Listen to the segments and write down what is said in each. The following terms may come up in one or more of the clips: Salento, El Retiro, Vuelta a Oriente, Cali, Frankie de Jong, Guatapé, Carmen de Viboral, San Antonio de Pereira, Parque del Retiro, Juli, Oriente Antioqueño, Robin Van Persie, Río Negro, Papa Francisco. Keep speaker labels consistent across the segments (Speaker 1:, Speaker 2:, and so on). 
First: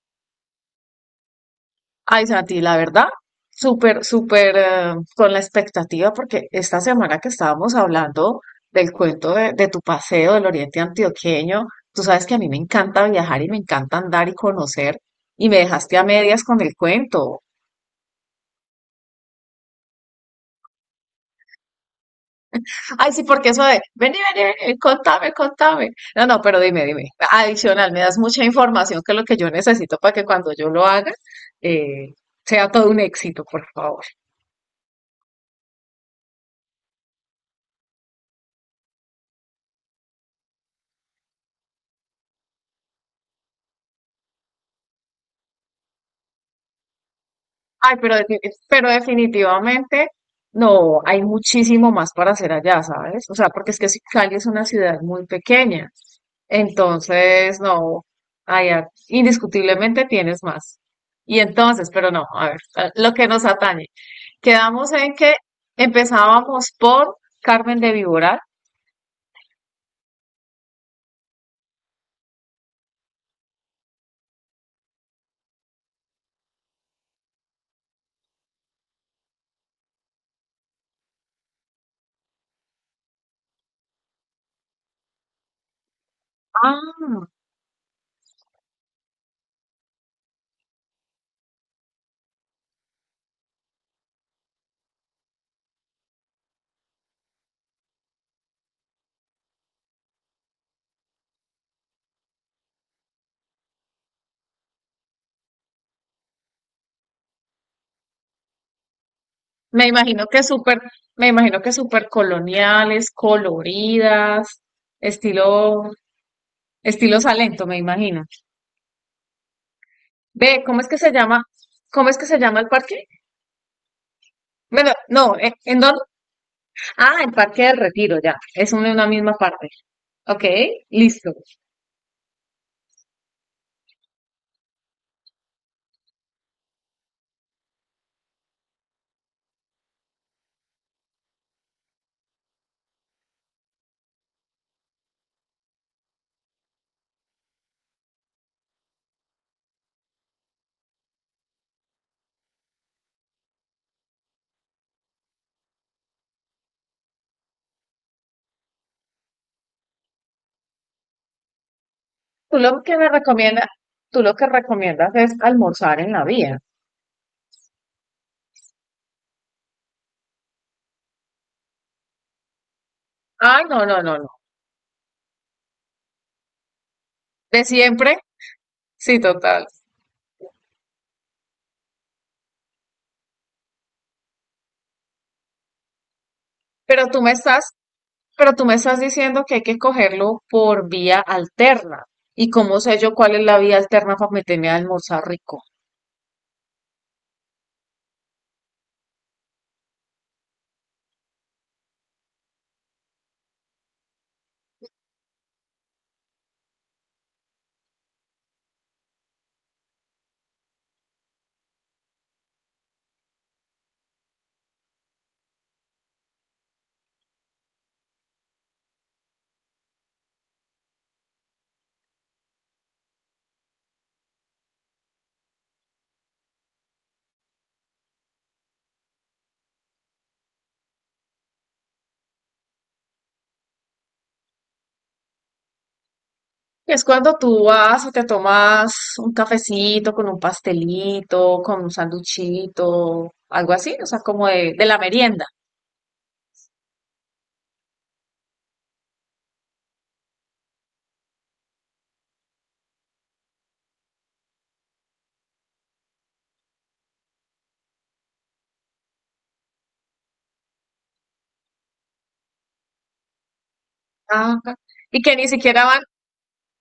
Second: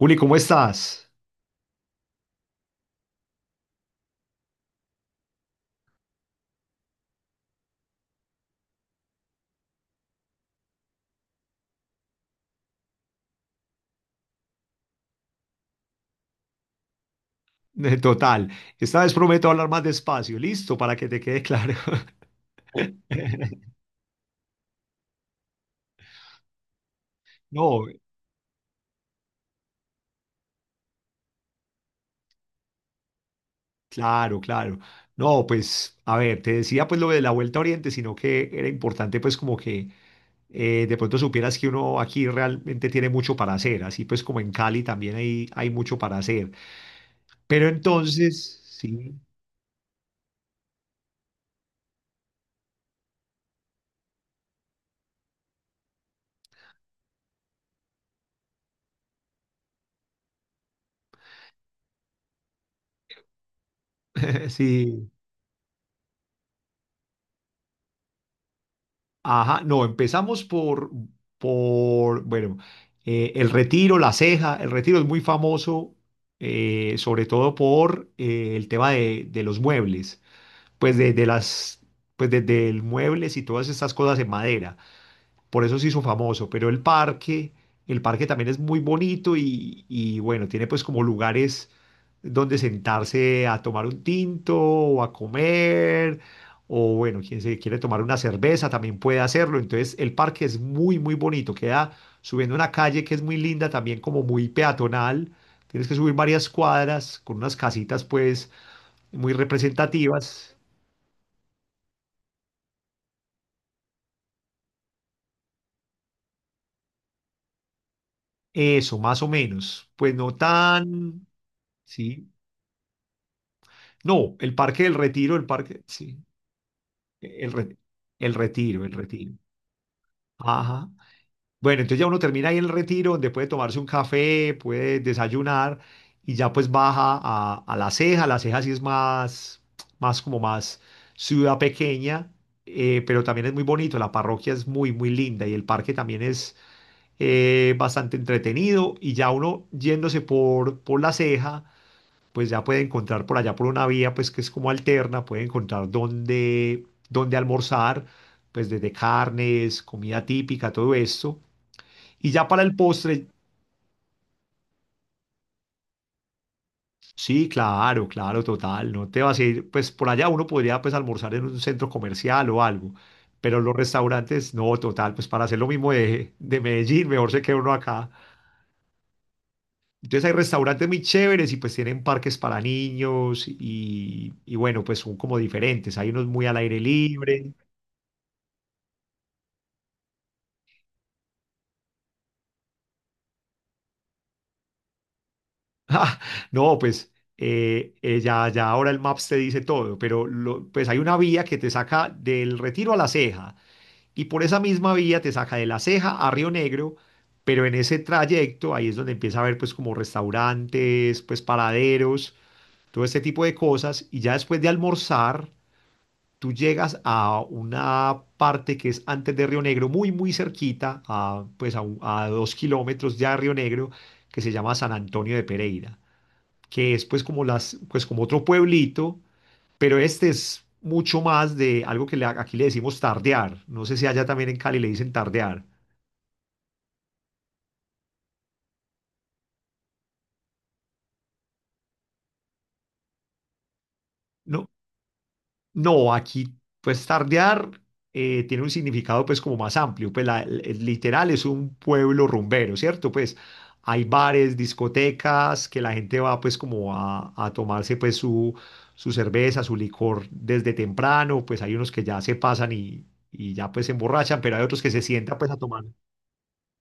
Speaker 1: Juli, ¿cómo estás?
Speaker 2: Ay, Santi, la verdad, súper, súper con la expectativa, porque esta semana que estábamos hablando del cuento de tu paseo del Oriente Antioqueño, tú sabes que a mí me encanta viajar y me encanta andar y conocer, y me dejaste a medias con el cuento.
Speaker 1: Total, esta vez prometo hablar más despacio, listo, para que te quede claro.
Speaker 2: Ay, sí, porque eso de, vení, vení, vení, contame, contame. No, no, pero dime, dime.
Speaker 1: No,
Speaker 2: Adicional, me das mucha información que es lo que yo necesito para que cuando yo lo haga, eh, sea todo un éxito, por favor.
Speaker 1: claro, claro. No, pues, a ver, te decía pues lo de la Vuelta a Oriente, sino que era importante pues como que de pronto supieras que uno aquí realmente tiene mucho para hacer, así pues como en Cali también hay mucho para hacer. Pero
Speaker 2: Ay, pero,
Speaker 1: entonces,
Speaker 2: pero
Speaker 1: sí,
Speaker 2: definitivamente no, hay muchísimo más para hacer allá, ¿sabes? O sea, porque es que Cali es una ciudad muy pequeña, entonces no, allá indiscutiblemente tienes más. Y entonces, pero no, a ver, lo que nos atañe. Quedamos
Speaker 1: sí,
Speaker 2: en que empezábamos por Carmen de Viboral.
Speaker 1: ajá, no, empezamos por bueno, el Retiro, La Ceja. El Retiro es muy famoso, sobre todo por el tema de los muebles, pues pues de muebles y todas estas cosas en madera, por eso se hizo famoso, pero
Speaker 2: Ah,
Speaker 1: el parque también es muy bonito y bueno, tiene pues como lugares donde sentarse a tomar un tinto o a comer, o bueno, quien se quiere tomar una cerveza también puede hacerlo, entonces el parque es muy, muy bonito, queda subiendo una calle que es muy linda, también como muy peatonal, tienes que subir varias cuadras con unas casitas pues muy
Speaker 2: me imagino que
Speaker 1: representativas,
Speaker 2: súper, me imagino que súper coloniales, coloridas, estilo, estilo Salento, me imagino.
Speaker 1: eso, más o menos, pues no
Speaker 2: Ve, ¿cómo es que se
Speaker 1: tan...
Speaker 2: llama? ¿Cómo es que
Speaker 1: Sí,
Speaker 2: se llama el parque?
Speaker 1: no, el Parque
Speaker 2: Bueno,
Speaker 1: del Retiro,
Speaker 2: no,
Speaker 1: el
Speaker 2: ¿en
Speaker 1: Parque,
Speaker 2: dónde?
Speaker 1: sí,
Speaker 2: Ah, el
Speaker 1: el,
Speaker 2: Parque
Speaker 1: re-
Speaker 2: del Retiro,
Speaker 1: el
Speaker 2: ya. Es
Speaker 1: Retiro, el
Speaker 2: una
Speaker 1: Retiro.
Speaker 2: misma parte. Ok,
Speaker 1: Ajá.
Speaker 2: listo.
Speaker 1: Bueno, entonces ya uno termina ahí en el Retiro, donde puede tomarse un café, puede desayunar y ya pues baja a La Ceja. La Ceja sí es más, más como más ciudad pequeña, pero también es muy bonito, la parroquia es muy, muy linda y el parque también es bastante entretenido y ya uno yéndose por La Ceja pues ya puede encontrar por allá por una vía, pues que es como alterna, puede encontrar dónde, dónde almorzar, pues desde carnes, comida típica, todo esto. Y ya
Speaker 2: Tú
Speaker 1: para el
Speaker 2: lo que me
Speaker 1: postre,
Speaker 2: recomiendas, tú lo que recomiendas es almorzar en la vía.
Speaker 1: sí, claro, claro, total, no te vas a ir, pues por allá uno podría pues almorzar en un centro comercial o algo, pero
Speaker 2: Ay,
Speaker 1: los
Speaker 2: no, no, no, no.
Speaker 1: restaurantes, no, total, pues para hacer lo mismo de Medellín, mejor se queda
Speaker 2: ¿De
Speaker 1: uno acá.
Speaker 2: siempre? Sí, total.
Speaker 1: Entonces hay restaurantes muy chéveres y pues tienen parques para niños y bueno, pues son como diferentes. Hay unos muy al aire
Speaker 2: Pero tú me
Speaker 1: libre.
Speaker 2: estás, pero tú me estás diciendo que hay que cogerlo por vía alterna. ¿Y cómo sé yo cuál es la vía alterna para meterme a almorzar rico?
Speaker 1: Ah, no, pues ya, ya ahora el Maps te dice todo, pero pues hay una vía que te saca del Retiro a La Ceja y por esa misma vía te saca de La Ceja a Río Negro, pero en ese trayecto ahí es donde empieza a haber pues como restaurantes, pues paraderos, todo este tipo de cosas y ya después de almorzar tú llegas a una parte que es antes de Río Negro, muy muy cerquita, a, pues a, a 2 km ya de Río Negro, que se llama San Antonio de Pereira, que es pues como las, pues como otro pueblito, pero este es mucho más de algo que aquí le decimos tardear. No sé si allá también en Cali le dicen tardear.
Speaker 2: Es cuando tú vas y te tomas un cafecito con un pastelito, con un sanduchito, algo así, o sea, como
Speaker 1: No,
Speaker 2: de la merienda.
Speaker 1: no, aquí pues tardear tiene un significado pues como más amplio, pues el literal es un pueblo rumbero, ¿cierto? Pues hay bares, discotecas, que la gente va pues como a tomarse pues su cerveza, su licor desde temprano, pues hay unos que ya se pasan y ya pues se emborrachan, pero hay
Speaker 2: Ajá.
Speaker 1: otros que se
Speaker 2: Y que
Speaker 1: sientan
Speaker 2: ni
Speaker 1: pues a tomar.
Speaker 2: siquiera van,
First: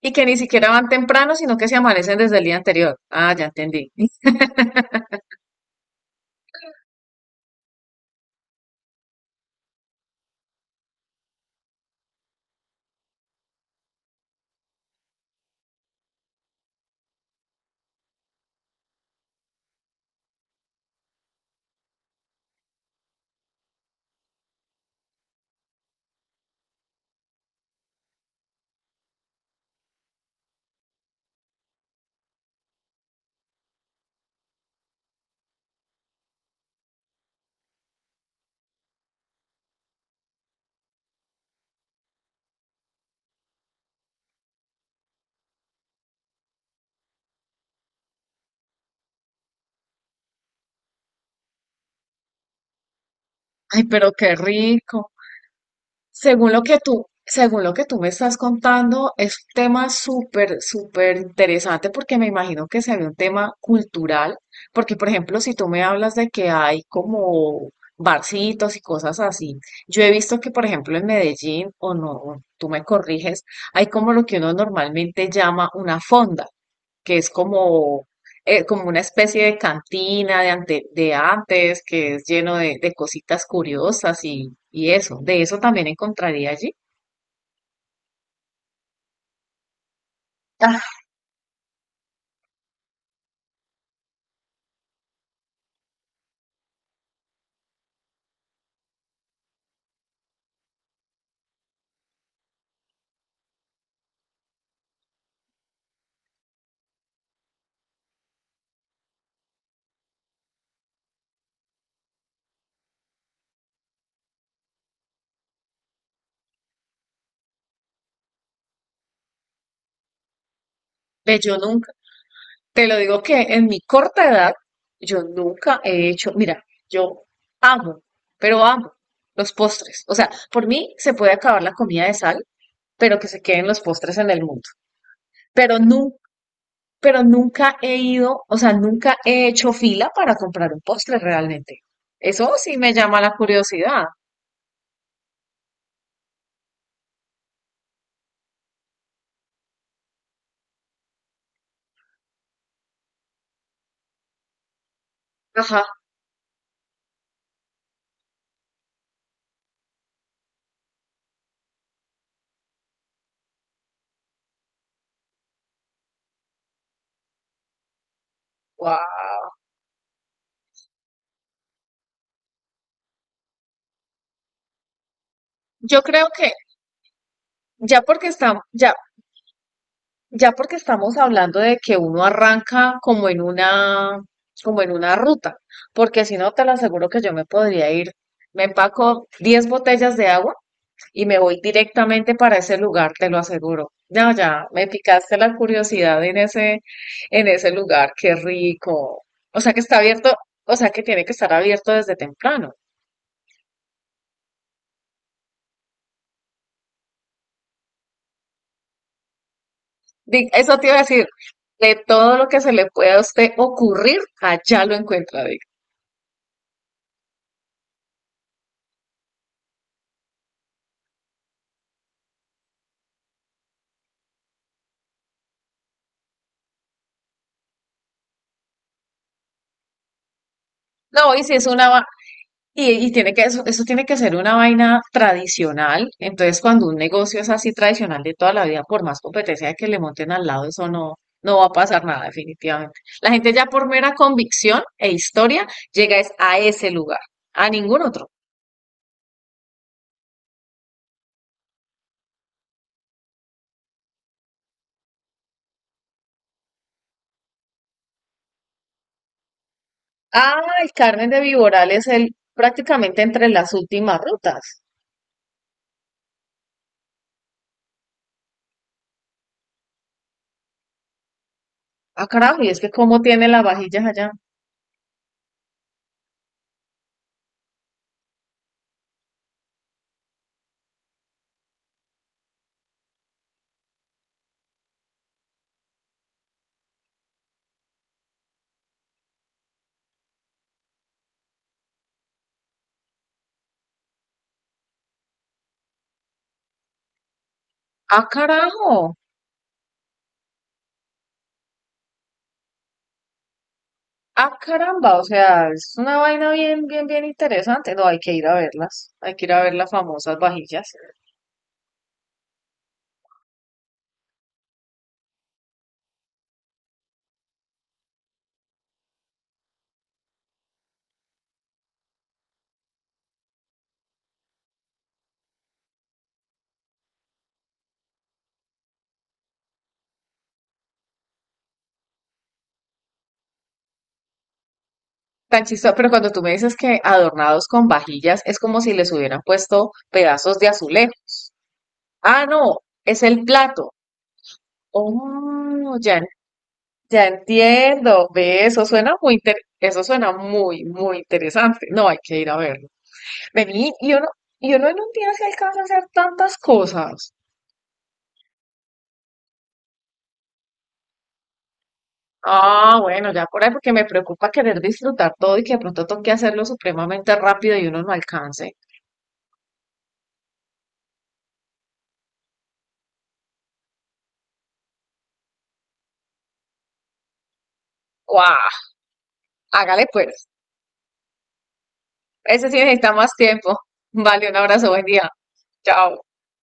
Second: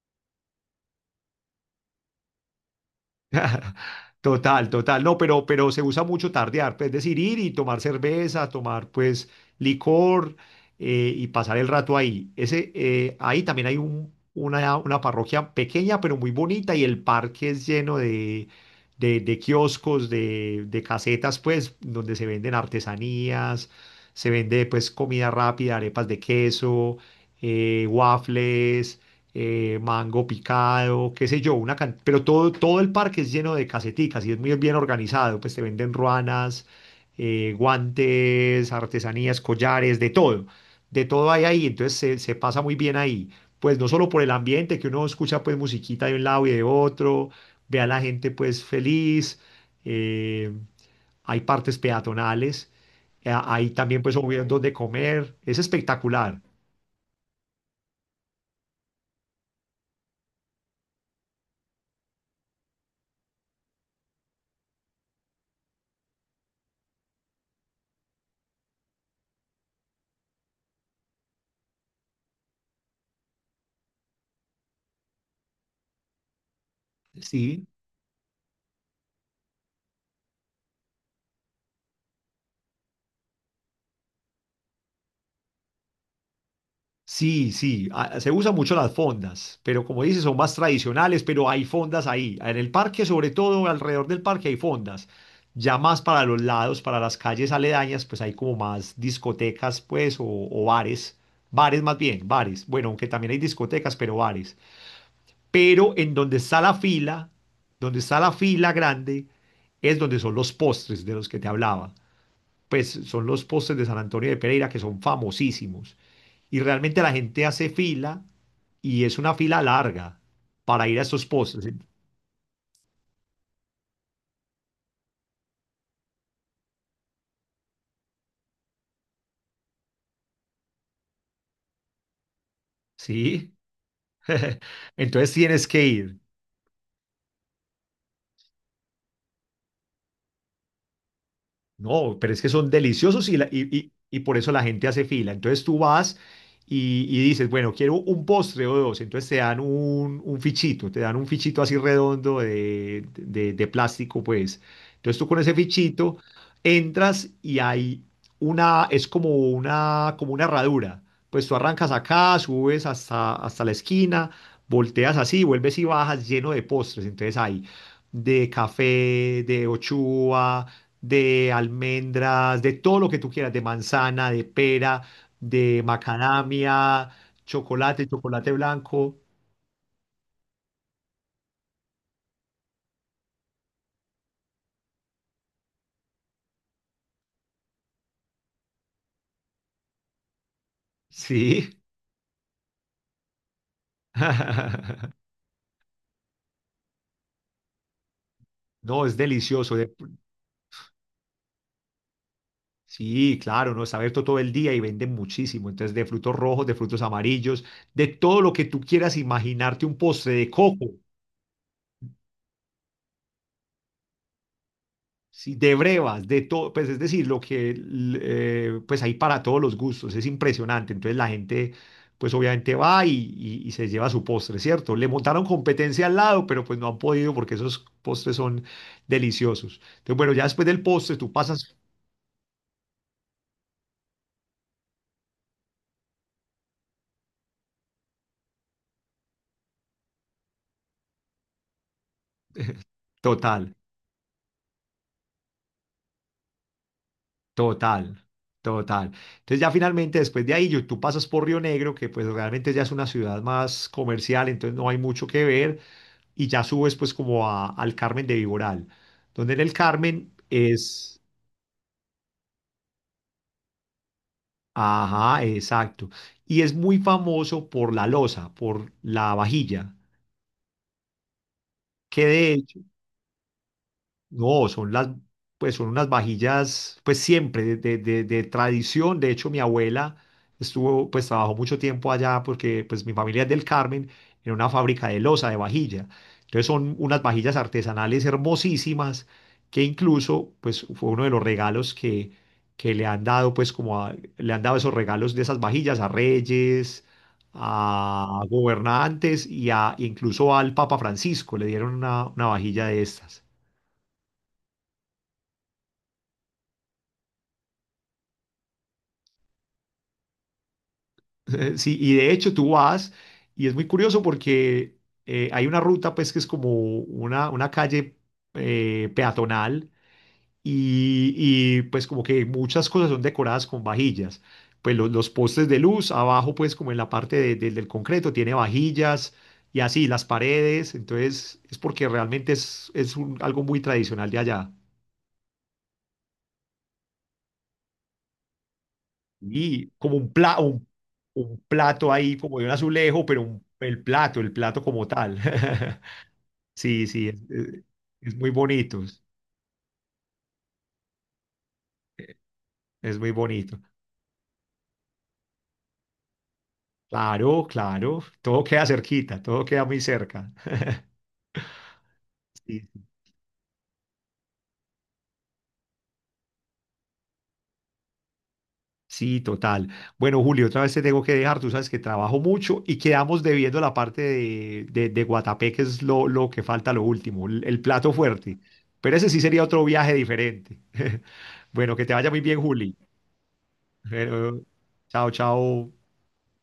Speaker 2: y que ni siquiera van temprano, sino que se amanecen desde el día anterior. Ah, ya entendí.
Speaker 1: Total, total. No, pero se usa mucho tardear, pues, es decir, ir y tomar cerveza, tomar pues licor, y pasar el rato ahí. Ese, ahí también hay una parroquia pequeña, pero muy bonita y el parque es lleno de, de kioscos, de casetas, pues, donde se venden artesanías, se vende pues comida rápida, arepas de queso, waffles, mango picado, qué sé yo, pero todo, todo el parque es lleno de caseticas y es muy bien organizado, pues te venden ruanas, guantes, artesanías, collares, de todo hay ahí, entonces se pasa muy bien ahí, pues no solo por el ambiente, que uno escucha pues musiquita de un lado y de otro, ve a la gente pues feliz, eh, hay partes peatonales, hay
Speaker 2: Ay,
Speaker 1: también
Speaker 2: pero
Speaker 1: pues
Speaker 2: qué
Speaker 1: obvio donde
Speaker 2: rico.
Speaker 1: comer, es espectacular,
Speaker 2: Según lo que tú, según lo que tú me estás contando, es un tema súper, súper interesante porque me imagino que sería un tema cultural, porque por ejemplo, si tú me hablas de que hay como barcitos y cosas así, yo he visto que por ejemplo en Medellín, o no, tú me corriges, hay como lo que uno normalmente llama una fonda que es
Speaker 1: sí.
Speaker 2: como, como una especie de cantina de, de antes, que es lleno de cositas curiosas y eso. De eso también encontraría allí.
Speaker 1: Sí, sí, ah, se usan mucho las fondas, pero como dices, son más
Speaker 2: Ah,
Speaker 1: tradicionales, pero hay fondas ahí. En el parque, sobre todo, alrededor del parque hay fondas. Ya más para los lados, para las calles aledañas, pues hay como más discotecas, pues, o bares. Bares más bien, bares. Bueno, aunque también hay discotecas, pero bares. Pero en donde está la fila, donde está la fila grande, es donde son los postres de los que te hablaba. Pues son los postres de San Antonio de Pereira que son famosísimos. Y realmente la gente hace fila y es una fila larga para ir a esos
Speaker 2: ve, yo
Speaker 1: postes.
Speaker 2: nunca, te lo digo que en mi corta edad, yo nunca he hecho, mira, yo amo, pero amo los postres. O sea, por mí se puede acabar la comida de sal, pero que se
Speaker 1: ¿Sí?
Speaker 2: queden los postres en el mundo.
Speaker 1: Entonces tienes
Speaker 2: Pero
Speaker 1: que
Speaker 2: nunca
Speaker 1: ir.
Speaker 2: pero nunca he ido, o sea, nunca he hecho fila para comprar un postre realmente.
Speaker 1: No, pero es que
Speaker 2: Eso
Speaker 1: son
Speaker 2: sí me llama
Speaker 1: deliciosos
Speaker 2: la
Speaker 1: y,
Speaker 2: curiosidad.
Speaker 1: y por eso la gente hace fila. Entonces tú vas y dices, bueno, quiero un postre o dos. Entonces te dan un fichito, te dan un fichito así redondo de plástico, pues. Entonces tú con ese
Speaker 2: Ajá,
Speaker 1: fichito entras y hay una, es como una herradura. Pues tú arrancas acá, subes hasta, hasta la esquina, volteas así, vuelves y bajas lleno de postres. Entonces ahí de café,
Speaker 2: wow.
Speaker 1: de ochuva, de almendras, de todo lo que tú quieras, de manzana, de pera, de
Speaker 2: Yo creo que
Speaker 1: macadamia,
Speaker 2: ya
Speaker 1: chocolate,
Speaker 2: porque
Speaker 1: chocolate
Speaker 2: estamos, ya,
Speaker 1: blanco.
Speaker 2: ya porque estamos hablando de que uno arranca como en una ruta, porque si no te lo aseguro que yo me podría ir. Me empaco 10 botellas de agua y me voy
Speaker 1: Sí.
Speaker 2: directamente para ese lugar, te lo aseguro. Ya, ya, me picaste la curiosidad en ese lugar, qué
Speaker 1: No, es
Speaker 2: rico. O sea
Speaker 1: delicioso.
Speaker 2: que está abierto, o sea que tiene que estar abierto desde temprano.
Speaker 1: Sí, claro, no, está abierto todo el día y venden muchísimo. Entonces, de frutos rojos, de frutos amarillos, de todo lo que tú quieras imaginarte, un postre de
Speaker 2: Eso te
Speaker 1: coco.
Speaker 2: iba a decir, de todo lo que se le pueda a usted ocurrir, allá lo encuentra,
Speaker 1: Sí,
Speaker 2: digo.
Speaker 1: de brevas, de todo, pues es decir, lo que pues hay para todos los gustos, es impresionante. Entonces la gente pues obviamente va y, y se lleva su postre, ¿cierto? Le montaron competencia al lado, pero pues no han podido porque esos postres son deliciosos. Entonces bueno, ya después del postre tú
Speaker 2: No, y si es
Speaker 1: pasas
Speaker 2: una, y tiene que, eso tiene que ser una vaina tradicional. Entonces, cuando un negocio es así tradicional de toda la vida, por más competencia que le monten al lado, eso no, no va a pasar nada, definitivamente. La gente ya
Speaker 1: total,
Speaker 2: por mera convicción e historia llega es a ese lugar, a ningún
Speaker 1: total,
Speaker 2: otro.
Speaker 1: total. Entonces ya finalmente después de ahí tú pasas por Río Negro, que pues realmente ya es una ciudad más comercial, entonces no hay mucho que ver y ya subes pues como al Carmen de Viboral, donde en el Carmen
Speaker 2: Ah, el
Speaker 1: es,
Speaker 2: Carmen de Viboral es el prácticamente entre las últimas rutas.
Speaker 1: ajá, exacto, y es muy famoso por la loza, por la vajilla, que
Speaker 2: Ah, carajo,
Speaker 1: de...
Speaker 2: y es que cómo tiene las vajillas allá.
Speaker 1: No, son las, pues son unas vajillas, pues siempre de, de tradición. De hecho, mi abuela estuvo, pues trabajó mucho tiempo allá porque pues mi familia es del Carmen, en una fábrica de loza, de vajilla. Entonces son unas vajillas artesanales hermosísimas que incluso, pues fue uno de los regalos que le han dado, pues como le han dado esos regalos de esas vajillas a reyes,
Speaker 2: Ah,
Speaker 1: a
Speaker 2: carajo.
Speaker 1: gobernantes y a incluso al Papa Francisco le dieron una vajilla de estas.
Speaker 2: Ah, caramba, o sea, es una vaina bien, bien, bien interesante. No, hay que ir a verlas. Hay que ir a ver las famosas vajillas.
Speaker 1: Sí, y de hecho tú vas, y es muy curioso porque hay una ruta, pues, que es como una calle peatonal, y, y, pues como que muchas cosas son decoradas con vajillas. Pues los postes de luz, abajo, pues como en la parte del concreto, tiene vajillas y así las paredes. Entonces, es porque realmente es algo muy tradicional de allá.
Speaker 2: Tan chistoso, pero cuando tú me dices que adornados con vajillas, es como si les hubieran
Speaker 1: Y
Speaker 2: puesto
Speaker 1: como
Speaker 2: pedazos de azulejo.
Speaker 1: un plato ahí,
Speaker 2: Ah,
Speaker 1: como de un
Speaker 2: no, es
Speaker 1: azulejo, pero
Speaker 2: el plato.
Speaker 1: el plato como tal.
Speaker 2: Oh, ya,
Speaker 1: Sí,
Speaker 2: ya
Speaker 1: sí,
Speaker 2: entiendo.
Speaker 1: es muy
Speaker 2: Ve, eso
Speaker 1: bonito,
Speaker 2: suena muy eso suena muy, muy interesante. No, hay que ir a verlo.
Speaker 1: es muy bonito.
Speaker 2: Vení, y uno en un día se alcanza a hacer tantas cosas.
Speaker 1: Claro, claro, todo queda cerquita, todo queda muy cerca. Sí,
Speaker 2: Ah, bueno, ya por ahí porque me preocupa querer disfrutar todo y que de pronto toque hacerlo supremamente rápido y uno no alcance.
Speaker 1: sí, total. Bueno, Julio, otra vez te tengo que dejar, tú sabes que trabajo mucho y quedamos debiendo la parte de Guatapé, que es lo que falta, lo último, el plato fuerte.
Speaker 2: ¡Guau!
Speaker 1: Pero ese sí sería otro
Speaker 2: Hágale
Speaker 1: viaje
Speaker 2: pues.
Speaker 1: diferente. Bueno, que te vaya muy bien,
Speaker 2: Ese sí
Speaker 1: Juli.
Speaker 2: necesita más tiempo. Vale, un
Speaker 1: Pero,
Speaker 2: abrazo, buen
Speaker 1: chao,
Speaker 2: día.
Speaker 1: chao.
Speaker 2: Chao.